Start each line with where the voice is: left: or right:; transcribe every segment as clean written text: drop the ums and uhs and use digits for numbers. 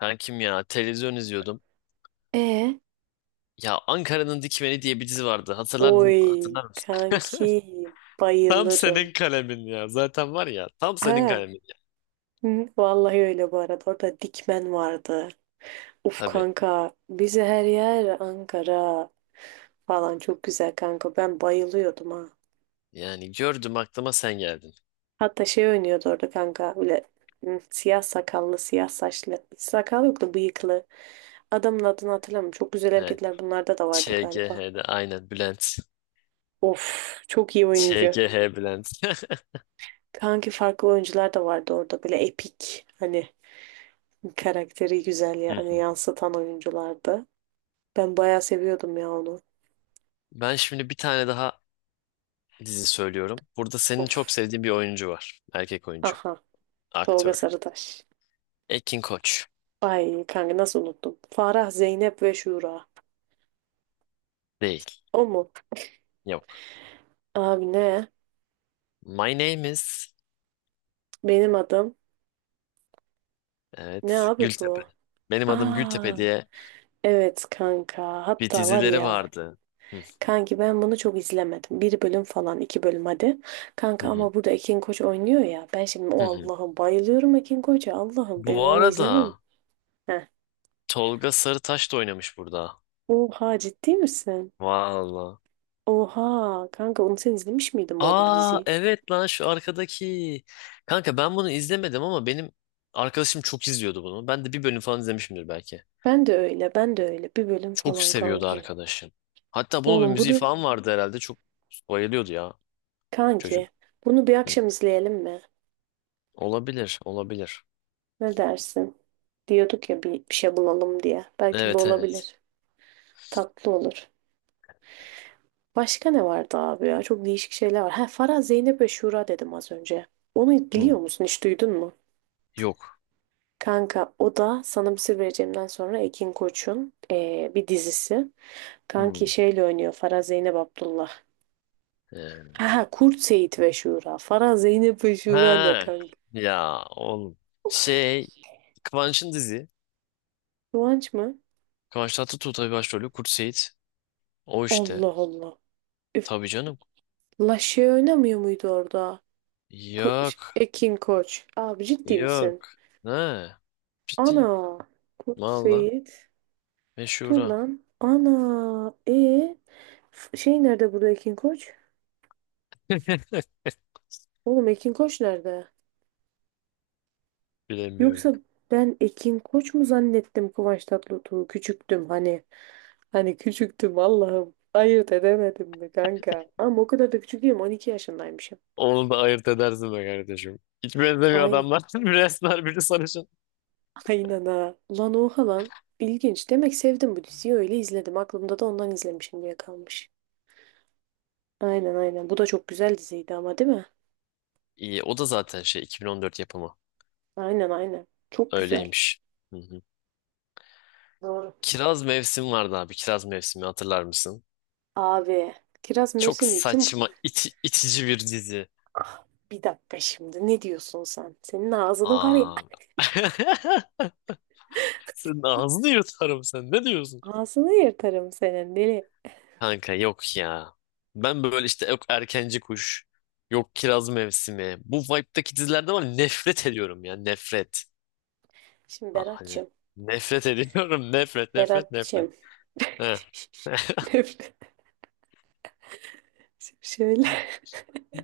left: Kankim ya televizyon izliyordum.
right: E
left: Ya Ankara'nın Dikmeni diye bir dizi vardı. Hatırlardın,
right: Oy
left: hatırlar mısın?
right: kanki
left: Tam
right: bayılırım.
left: senin kalemin ya. Zaten var ya tam senin
right: Ha,
left: kalemin ya.
right: hı, vallahi öyle bu arada. Orada Dikmen vardı. Uf
left: Tabii.
right: kanka bize her yer Ankara falan çok güzel kanka. Ben bayılıyordum ha.
left: Yani gördüm aklıma sen geldin.
right: Hatta şey oynuyordu orada kanka böyle hı, siyah sakallı siyah saçlı. Sakal yoktu bıyıklı. Adamın adını hatırlamıyorum. Çok güzel
left: Evet.
right: hareketler bunlarda da vardı galiba.
left: ÇGH'de aynen Bülent.
right: Of çok iyi oyuncu.
left: ÇGH Bülent.
right: Kanki farklı oyuncular da vardı orada böyle epik. Hani karakteri güzel
left: Hı
right: yani
left: hı.
right: yansıtan oyunculardı. Ben bayağı seviyordum ya onu.
left: Ben şimdi bir tane daha dizi söylüyorum. Burada senin çok
right: Of.
left: sevdiğin bir oyuncu var. Erkek oyuncu.
right: Aha. Tolga
left: Aktör.
right: Sarıtaş.
left: Ekin Koç.
right: Ay kanka nasıl unuttum. Farah, Zeynep ve Şura.
left: Değil.
right: O mu?
left: Yok.
right: Abi ne?
left: My name is...
right: Benim adım. Ne
left: Evet.
right: abi
left: Gültepe.
right: bu?
left: Benim adım
right: Aa.
left: Gültepe diye
right: Evet kanka.
left: bir
right: Hatta var
left: dizileri
right: ya.
left: vardı. Hı,
right: Kanki ben bunu çok izlemedim. Bir bölüm falan, iki bölüm hadi.
left: hı,
right: Kanka
left: hı,
right: ama burada Ekin Koç oynuyor ya. Ben şimdi
left: hı,
right: o
left: hı.
right: Allah'ım bayılıyorum Ekin Koç'a. Allah'ım benim
left: Bu
right: onu izlemem.
left: arada
right: Heh.
left: Tolga Sarıtaş da oynamış burada.
right: Oha ciddi misin?
left: Valla.
right: Oha kanka onu sen izlemiş miydin bu arada bu
left: Aa
right: diziyi?
left: evet lan şu arkadaki. Kanka ben bunu izlemedim ama benim arkadaşım çok izliyordu bunu. Ben de bir bölüm falan izlemişimdir belki.
right: Ben de öyle ben de öyle bir bölüm
left: Çok
right: falan
left: seviyordu
right: kanki.
left: arkadaşım. Hatta bunun bir
right: Oğlum
left: müziği
right: bunu
left: falan vardı herhalde. Çok bayılıyordu ya çocuk.
right: kanki bunu bir
left: Hı.
right: akşam izleyelim mi?
left: Olabilir, olabilir.
right: Ne dersin? Diyorduk ya bir şey bulalım diye. Belki bu
left: Evet evet.
right: olabilir. Tatlı olur. Başka ne vardı abi ya? Çok değişik şeyler var. Ha Farah, Zeynep ve Şura dedim az önce. Onu
left: Hı.
right: biliyor musun? Hiç duydun mu?
left: Yok.
right: Kanka o da sana bir sır vereceğimden sonra Ekin Koç'un bir dizisi. Kanki
left: Hı.
right: şeyle oynuyor Farah Zeynep Abdullah.
left: Ee,
right: Ha, Kurt Seyit ve Şura. Farah Zeynep ve Şura ne
left: Ha
right: kanka?
left: ya oğlum. Şey Kıvanç'ın dizi.
right: Kıvanç mı?
left: Kıvanç Tatlıtuğ tabii başrolü. Kurt Seyit. O işte.
right: Allah Allah. Üf.
left: Tabii canım.
right: La şey oynamıyor muydu orada? Ko-
left: Yok.
right: Ekin Koç. Abi ciddi misin?
left: Yok. Ne? Ciddiyim.
right: Ana. Kurt
left: Valla.
right: Seyit. Dur
left: Meşhura.
right: lan. Ana. Şey nerede burada Ekin Koç? Oğlum Ekin Koç nerede?
left: Bilemiyorum.
right: Yoksa ben Ekin Koç mu zannettim Kıvanç Tatlıtuğ'u? Küçüktüm hani. Hani küçüktüm Allah'ım. Ayırt edemedim mi kanka? Ama o kadar da küçük değilim. 12 yaşındaymışım.
left: Onu da ayırt edersin be kardeşim. Hiç benzemiyor
right: Aynen.
left: adamlar. Biri esmer, biri sarışın.
right: Aynen ha. Lan oha lan. İlginç. Demek sevdim bu diziyi öyle izledim. Aklımda da ondan izlemişim diye kalmış. Aynen, aynen. Bu da çok güzel diziydi ama değil mi?
left: İyi, o da zaten şey 2014 yapımı.
right: Aynen, aynen. Çok güzel.
left: Öyleymiş. Hı hı.
right: Doğru.
left: Kiraz Mevsim vardı abi. Kiraz Mevsimi hatırlar mısın?
right: Abi. Kiraz
left: Çok
right: mevsimli kim bu?
left: saçma, itici bir dizi.
right: Bir dakika şimdi. Ne diyorsun sen? Senin ağzını var ya.
left: Aa. Senin ağzını yırtarım sen. Ne diyorsun?
right: Ağzını yırtarım senin deli.
left: Kanka yok ya. Ben böyle işte yok erkenci kuş, yok kiraz mevsimi. Bu vibe'daki dizilerden var ya, nefret ediyorum ya nefret.
right: Şimdi
left: Ah, hani
right: Berat'cığım.
left: nefret ediyorum nefret nefret nefret.
right: Berat'cığım.
left: Heh.
right: Nefret. Şöyle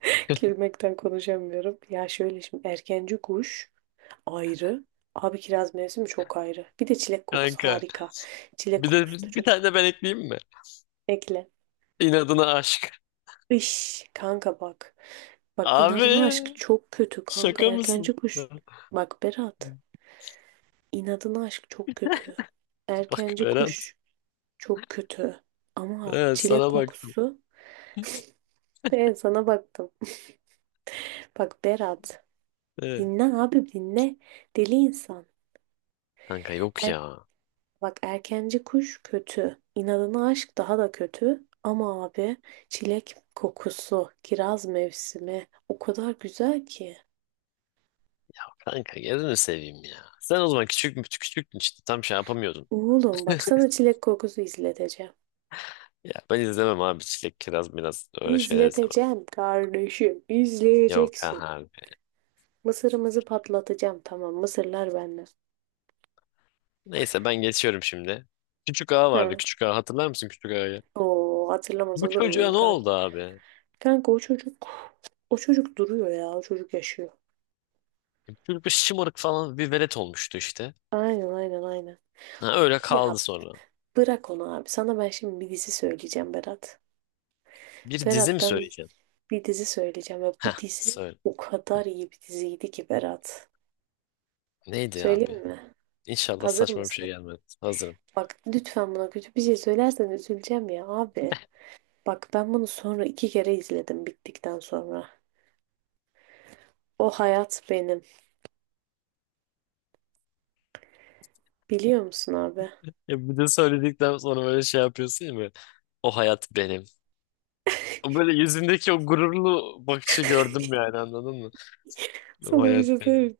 right: gülmekten konuşamıyorum. Ya şöyle şimdi erkenci kuş ayrı. Abi kiraz mevsimi çok ayrı. Bir de çilek kokusu
left: Kanka
right: harika. Çilek
left: bir de
right: kokusu da
left: bir
right: çok
left: tane de ben ekleyeyim mi?
right: ekle.
left: İnadına aşk.
right: Iş kanka bak. Bak
left: Abi
right: inadına aşk çok kötü kanka.
left: şaka mısın?
right: Erkenci kuş. Bak Berat, inadına aşk çok kötü.
left: Bak
right: Erkenci
left: Berat.
right: kuş çok kötü. Ama
left: Evet,
right: çilek
left: sana baktım.
right: kokusu. Ben sana baktım. Bak Berat.
left: Evet.
right: Dinle abi dinle. Deli insan.
left: Kanka yok ya.
right: Bak erkenci kuş kötü. İnadına aşk daha da kötü. Ama abi çilek kokusu, kiraz mevsimi o kadar güzel ki.
left: Kanka gözünü seveyim ya. Sen o zaman küçük mü küçüktün işte tam şey yapamıyordun.
right: Oğlum bak sana çilek kokusu izleteceğim.
left: Ya ben izlemem abi çilek kiraz biraz öyle şeyler izlemem.
right: İzleteceğim kardeşim.
left: Yok ha
right: İzleyeceksin.
left: abi.
right: Mısırımızı patlatacağım tamam. Mısırlar benden.
left: Neyse ben geçiyorum şimdi. Küçük ağa vardı,
right: Hı.
left: küçük ağa hatırlar mısın, küçük ağayı?
right: Oo hatırlamaz
left: Bu
right: olur
left: çocuğa
right: muyum
left: ne
right: kanka?
left: oldu abi?
right: Kanka o çocuk o çocuk duruyor ya. O çocuk yaşıyor.
left: Çocuk bir şımarık falan bir velet olmuştu işte.
right: Aynen, aynen, aynen.
left: Ha, öyle kaldı
right: Ya
left: sonra.
right: bırak onu abi. Sana ben şimdi bir dizi söyleyeceğim Berat.
left: Bir dizi
right: Berat
left: mi
right: ben
left: söyleyeceğim?
right: bir dizi söyleyeceğim ve bu dizi
left: Söyle.
right: o kadar iyi bir diziydi ki Berat.
left: Neydi abi?
right: Söyleyeyim mi?
left: İnşallah
right: Hazır
left: saçma bir şey
right: mısın?
left: gelmez. Hazırım.
right: Bak lütfen buna kötü bir şey söylersen üzüleceğim ya abi. Bak ben bunu sonra iki kere izledim bittikten sonra. O hayat benim. Biliyor musun abi?
left: Ya bir de söyledikten sonra böyle şey yapıyorsun ya böyle. O hayat benim. O böyle yüzündeki o gururlu bakışı gördüm yani anladın mı? Bu
right: Sana bir
left: hayat
right: şey söyleyeyim
left: benim.
right: mi?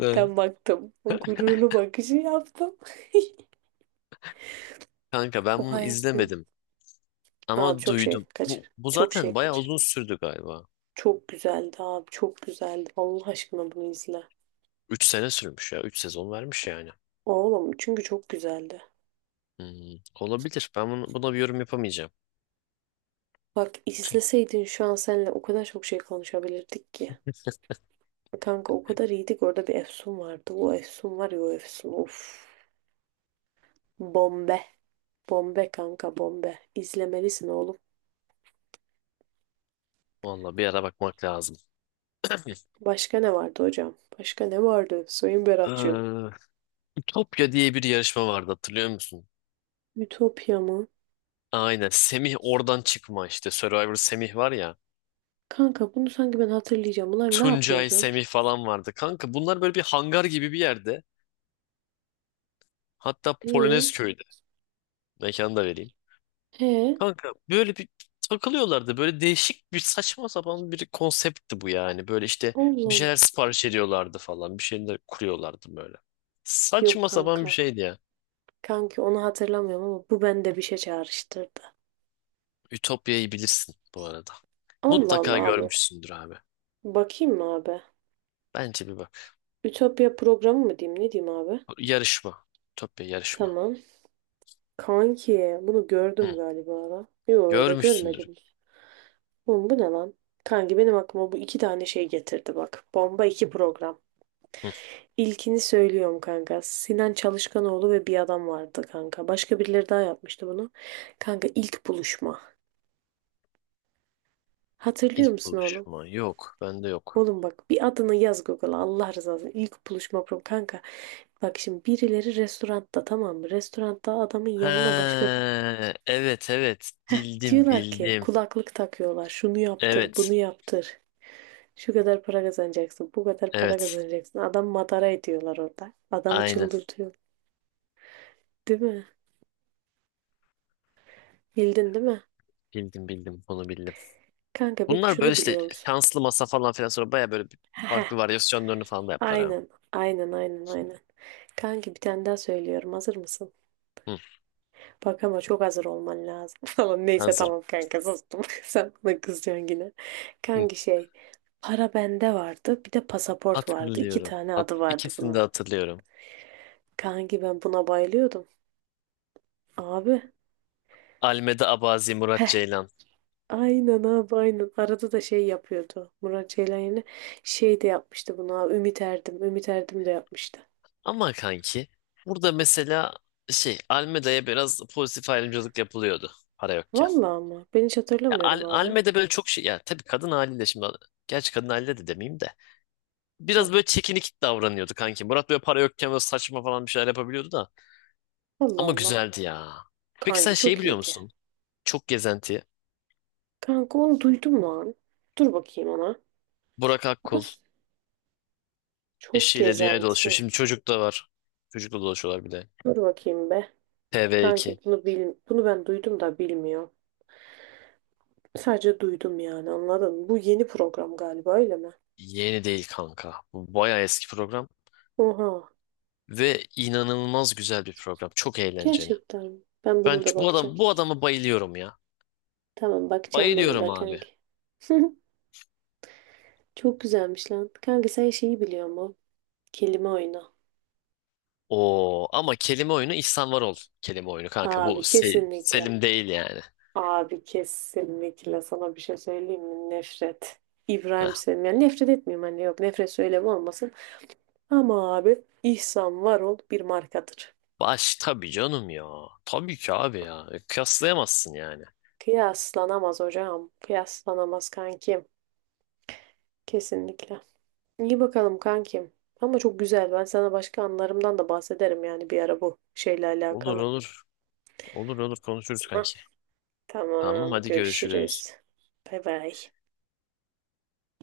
left: De.
right: baktım. O gururlu bakışı yaptım.
left: Kanka ben
right: O
left: bunu
right: hayat benim.
left: izlemedim
right: Abi
left: ama
right: çok şey
left: duydum.
right: kaçır.
left: Bu
right: Çok
left: zaten
right: şey
left: bayağı
right: kaçır.
left: uzun sürdü galiba.
right: Çok güzeldi abi. Çok güzeldi. Allah aşkına bunu izle.
left: 3 sene sürmüş ya, 3 sezon vermiş yani.
right: Oğlum çünkü çok güzeldi.
left: Hmm, olabilir. Ben buna bir yorum yapamayacağım.
right: Bak izleseydin şu an seninle o kadar çok şey konuşabilirdik ki. Kanka o kadar iyiydik orada bir Efsun vardı. O Efsun var ya o Efsun. Of. Bombe. Bombe kanka bombe. İzlemelisin oğlum.
left: Vallahi bir ara bakmak lazım.
right: Başka ne vardı hocam? Başka ne vardı Sayın Berat'cığım?
left: Ee, Ütopya diye bir yarışma vardı, hatırlıyor musun?
right: Ütopya mı?
left: Aynen. Semih oradan çıkma işte. Survivor Semih var ya.
right: Kanka bunu sanki ben hatırlayacağım. Bunlar ne
left: Tuncay,
right: yapıyordu?
left: Semih falan vardı. Kanka bunlar böyle bir hangar gibi bir yerde. Hatta Polonez
right: İyi.
left: köyde. Mekanı da vereyim.
right: He.
left: Kanka böyle bir takılıyorlardı. Böyle değişik bir saçma sapan bir konseptti bu yani. Böyle işte bir
right: Oğlum.
left: şeyler sipariş ediyorlardı falan. Bir şeyler kuruyorlardı böyle.
right: Yok
left: Saçma sapan
right: kanka.
left: bir şeydi ya.
right: Kanki onu hatırlamıyorum ama bu bende bir şey çağrıştırdı.
left: Ütopya'yı bilirsin bu arada.
right: Allah
left: Mutlaka
right: Allah abi.
left: görmüşsündür abi.
right: Bakayım mı abi?
left: Bence bir bak.
right: Ütopya programı mı diyeyim ne diyeyim abi?
left: Yarışma. Ütopya yarışma.
right: Tamam. Kanki bunu
left: Hı.
right: gördüm galiba lan. Yo ya da
left: Görmüşsündür.
right: görmedim. Oğlum bu ne lan? Kanki benim aklıma bu iki tane şey getirdi bak. Bomba iki program.
left: Hı.
right: İlkini söylüyorum kanka. Sinan Çalışkanoğlu ve bir adam vardı kanka. Başka birileri daha yapmıştı bunu. Kanka ilk buluşma. Hatırlıyor
left: İlk
right: musun oğlum?
left: buluşma. Yok. Bende yok.
right: Oğlum bak bir adını yaz Google'a Allah razı olsun. İlk buluşma programı kanka. Bak şimdi birileri restoranda tamam mı? Restoranda adamın
left: He,
right: yanına başka
left: evet evet.
right: heh,
left: Bildim
right: diyorlar ki
left: bildim.
right: kulaklık takıyorlar. Şunu yaptır,
left: Evet.
right: bunu yaptır. Şu kadar para kazanacaksın, bu kadar para
left: Evet.
right: kazanacaksın. Adam madara ediyorlar orada. Adamı
left: Aynen.
right: çıldırtıyor. Değil mi? Bildin değil mi?
left: Bildim bildim. Bunu bildim.
right: Kanka peki
left: Bunlar böyle
right: şunu
left: işte
right: biliyor musun?
left: şanslı masa falan filan, sonra baya böyle bir
right: Heh,
left: farklı varyasyonlarını falan da yaptılar ha.
right: aynen, aynen, aynen, aynen. Kanki bir tane daha söylüyorum. Hazır mısın?
left: Hı,
right: Bak ama çok hazır olman lazım falan. Neyse
left: hazırım.
right: tamam kanka sustum. Sen bana kızacaksın yine.
left: Hı,
right: Kanki para bende vardı. Bir de pasaport vardı. İki
left: hatırlıyorum.
right: tane adı vardı
left: İkisini de
right: bunun.
left: hatırlıyorum.
right: Kanki ben buna bayılıyordum. Abi.
left: Almeda Abazi, Murat
right: Heh.
left: Ceylan.
right: Aynen abi aynen. Arada da şey yapıyordu. Murat Ceylan yine şey de yapmıştı bunu abi. Ümit Erdim. Ümit Erdim de yapmıştı.
left: Ama kanki burada mesela şey Almeda'ya biraz pozitif ayrımcılık yapılıyordu para yokken.
right: Vallahi ama ben hiç
left: Ya,
right: hatırlamıyorum abi.
left: Almeda böyle çok şey ya tabii kadın haliyle şimdi, gerçi kadın haliyle de demeyeyim de
right: Heh.
left: biraz böyle çekinik davranıyordu kanki. Murat böyle para yokken böyle saçma falan bir şeyler yapabiliyordu da.
right: Allah
left: Ama
right: Allah.
left: güzeldi ya. Peki sen
right: Kanki
left: şey
right: çok
left: biliyor
right: iyiydi.
left: musun? Çok gezenti.
right: Kanka onu duydum lan. Dur bakayım ona.
left: Burak Akkul
right: Nasıl? Çok
left: eşiyle dünyayı dolaşıyor.
right: gezenti.
left: Şimdi çocuk da var. Çocukla dolaşıyorlar bir de.
right: Dur bakayım be.
left: TV2.
right: Kanki bunu bil bunu ben duydum da bilmiyorum. Sadece duydum yani anladın mı? Bu yeni program galiba öyle mi?
left: Yeni değil kanka. Bu bayağı eski program.
right: Oha.
left: Ve inanılmaz güzel bir program. Çok eğlenceli.
right: Gerçekten mi? Ben
left: Ben
right: buna da bakacağım.
left: bu adama bayılıyorum ya.
right: Tamam bakacağım buna
left: Bayılıyorum
right: da
left: abi.
right: kanki. Çok güzelmiş lan. Kanka sen şeyi biliyor mu? Kelime oyunu.
left: Oo ama kelime oyunu İhsan Varol kelime oyunu kanka. Bu
right: Abi kesinlikle.
left: Selim değil yani.
right: Abi kesinlikle sana bir şey söyleyeyim mi? Nefret.
left: Heh.
right: İbrahim Selim. Yani nefret etmiyorum hani yok nefret söylevi olmasın. Ama abi İhsan Varol bir markadır.
left: Baş tabii canım ya. Tabii ki abi ya. Kıyaslayamazsın yani.
right: Kıyaslanamaz hocam. Kıyaslanamaz kankim. Kesinlikle. İyi bakalım kankim. Ama çok güzel. Ben sana başka anılarımdan da bahsederim yani bir ara bu şeyle
left: Olur
right: alakalı.
left: olur. Olur olur konuşuruz
right: Hah,
left: kanki. Tamam
right: tamam,
left: hadi görüşürüz.
right: görüşürüz. Bay bay.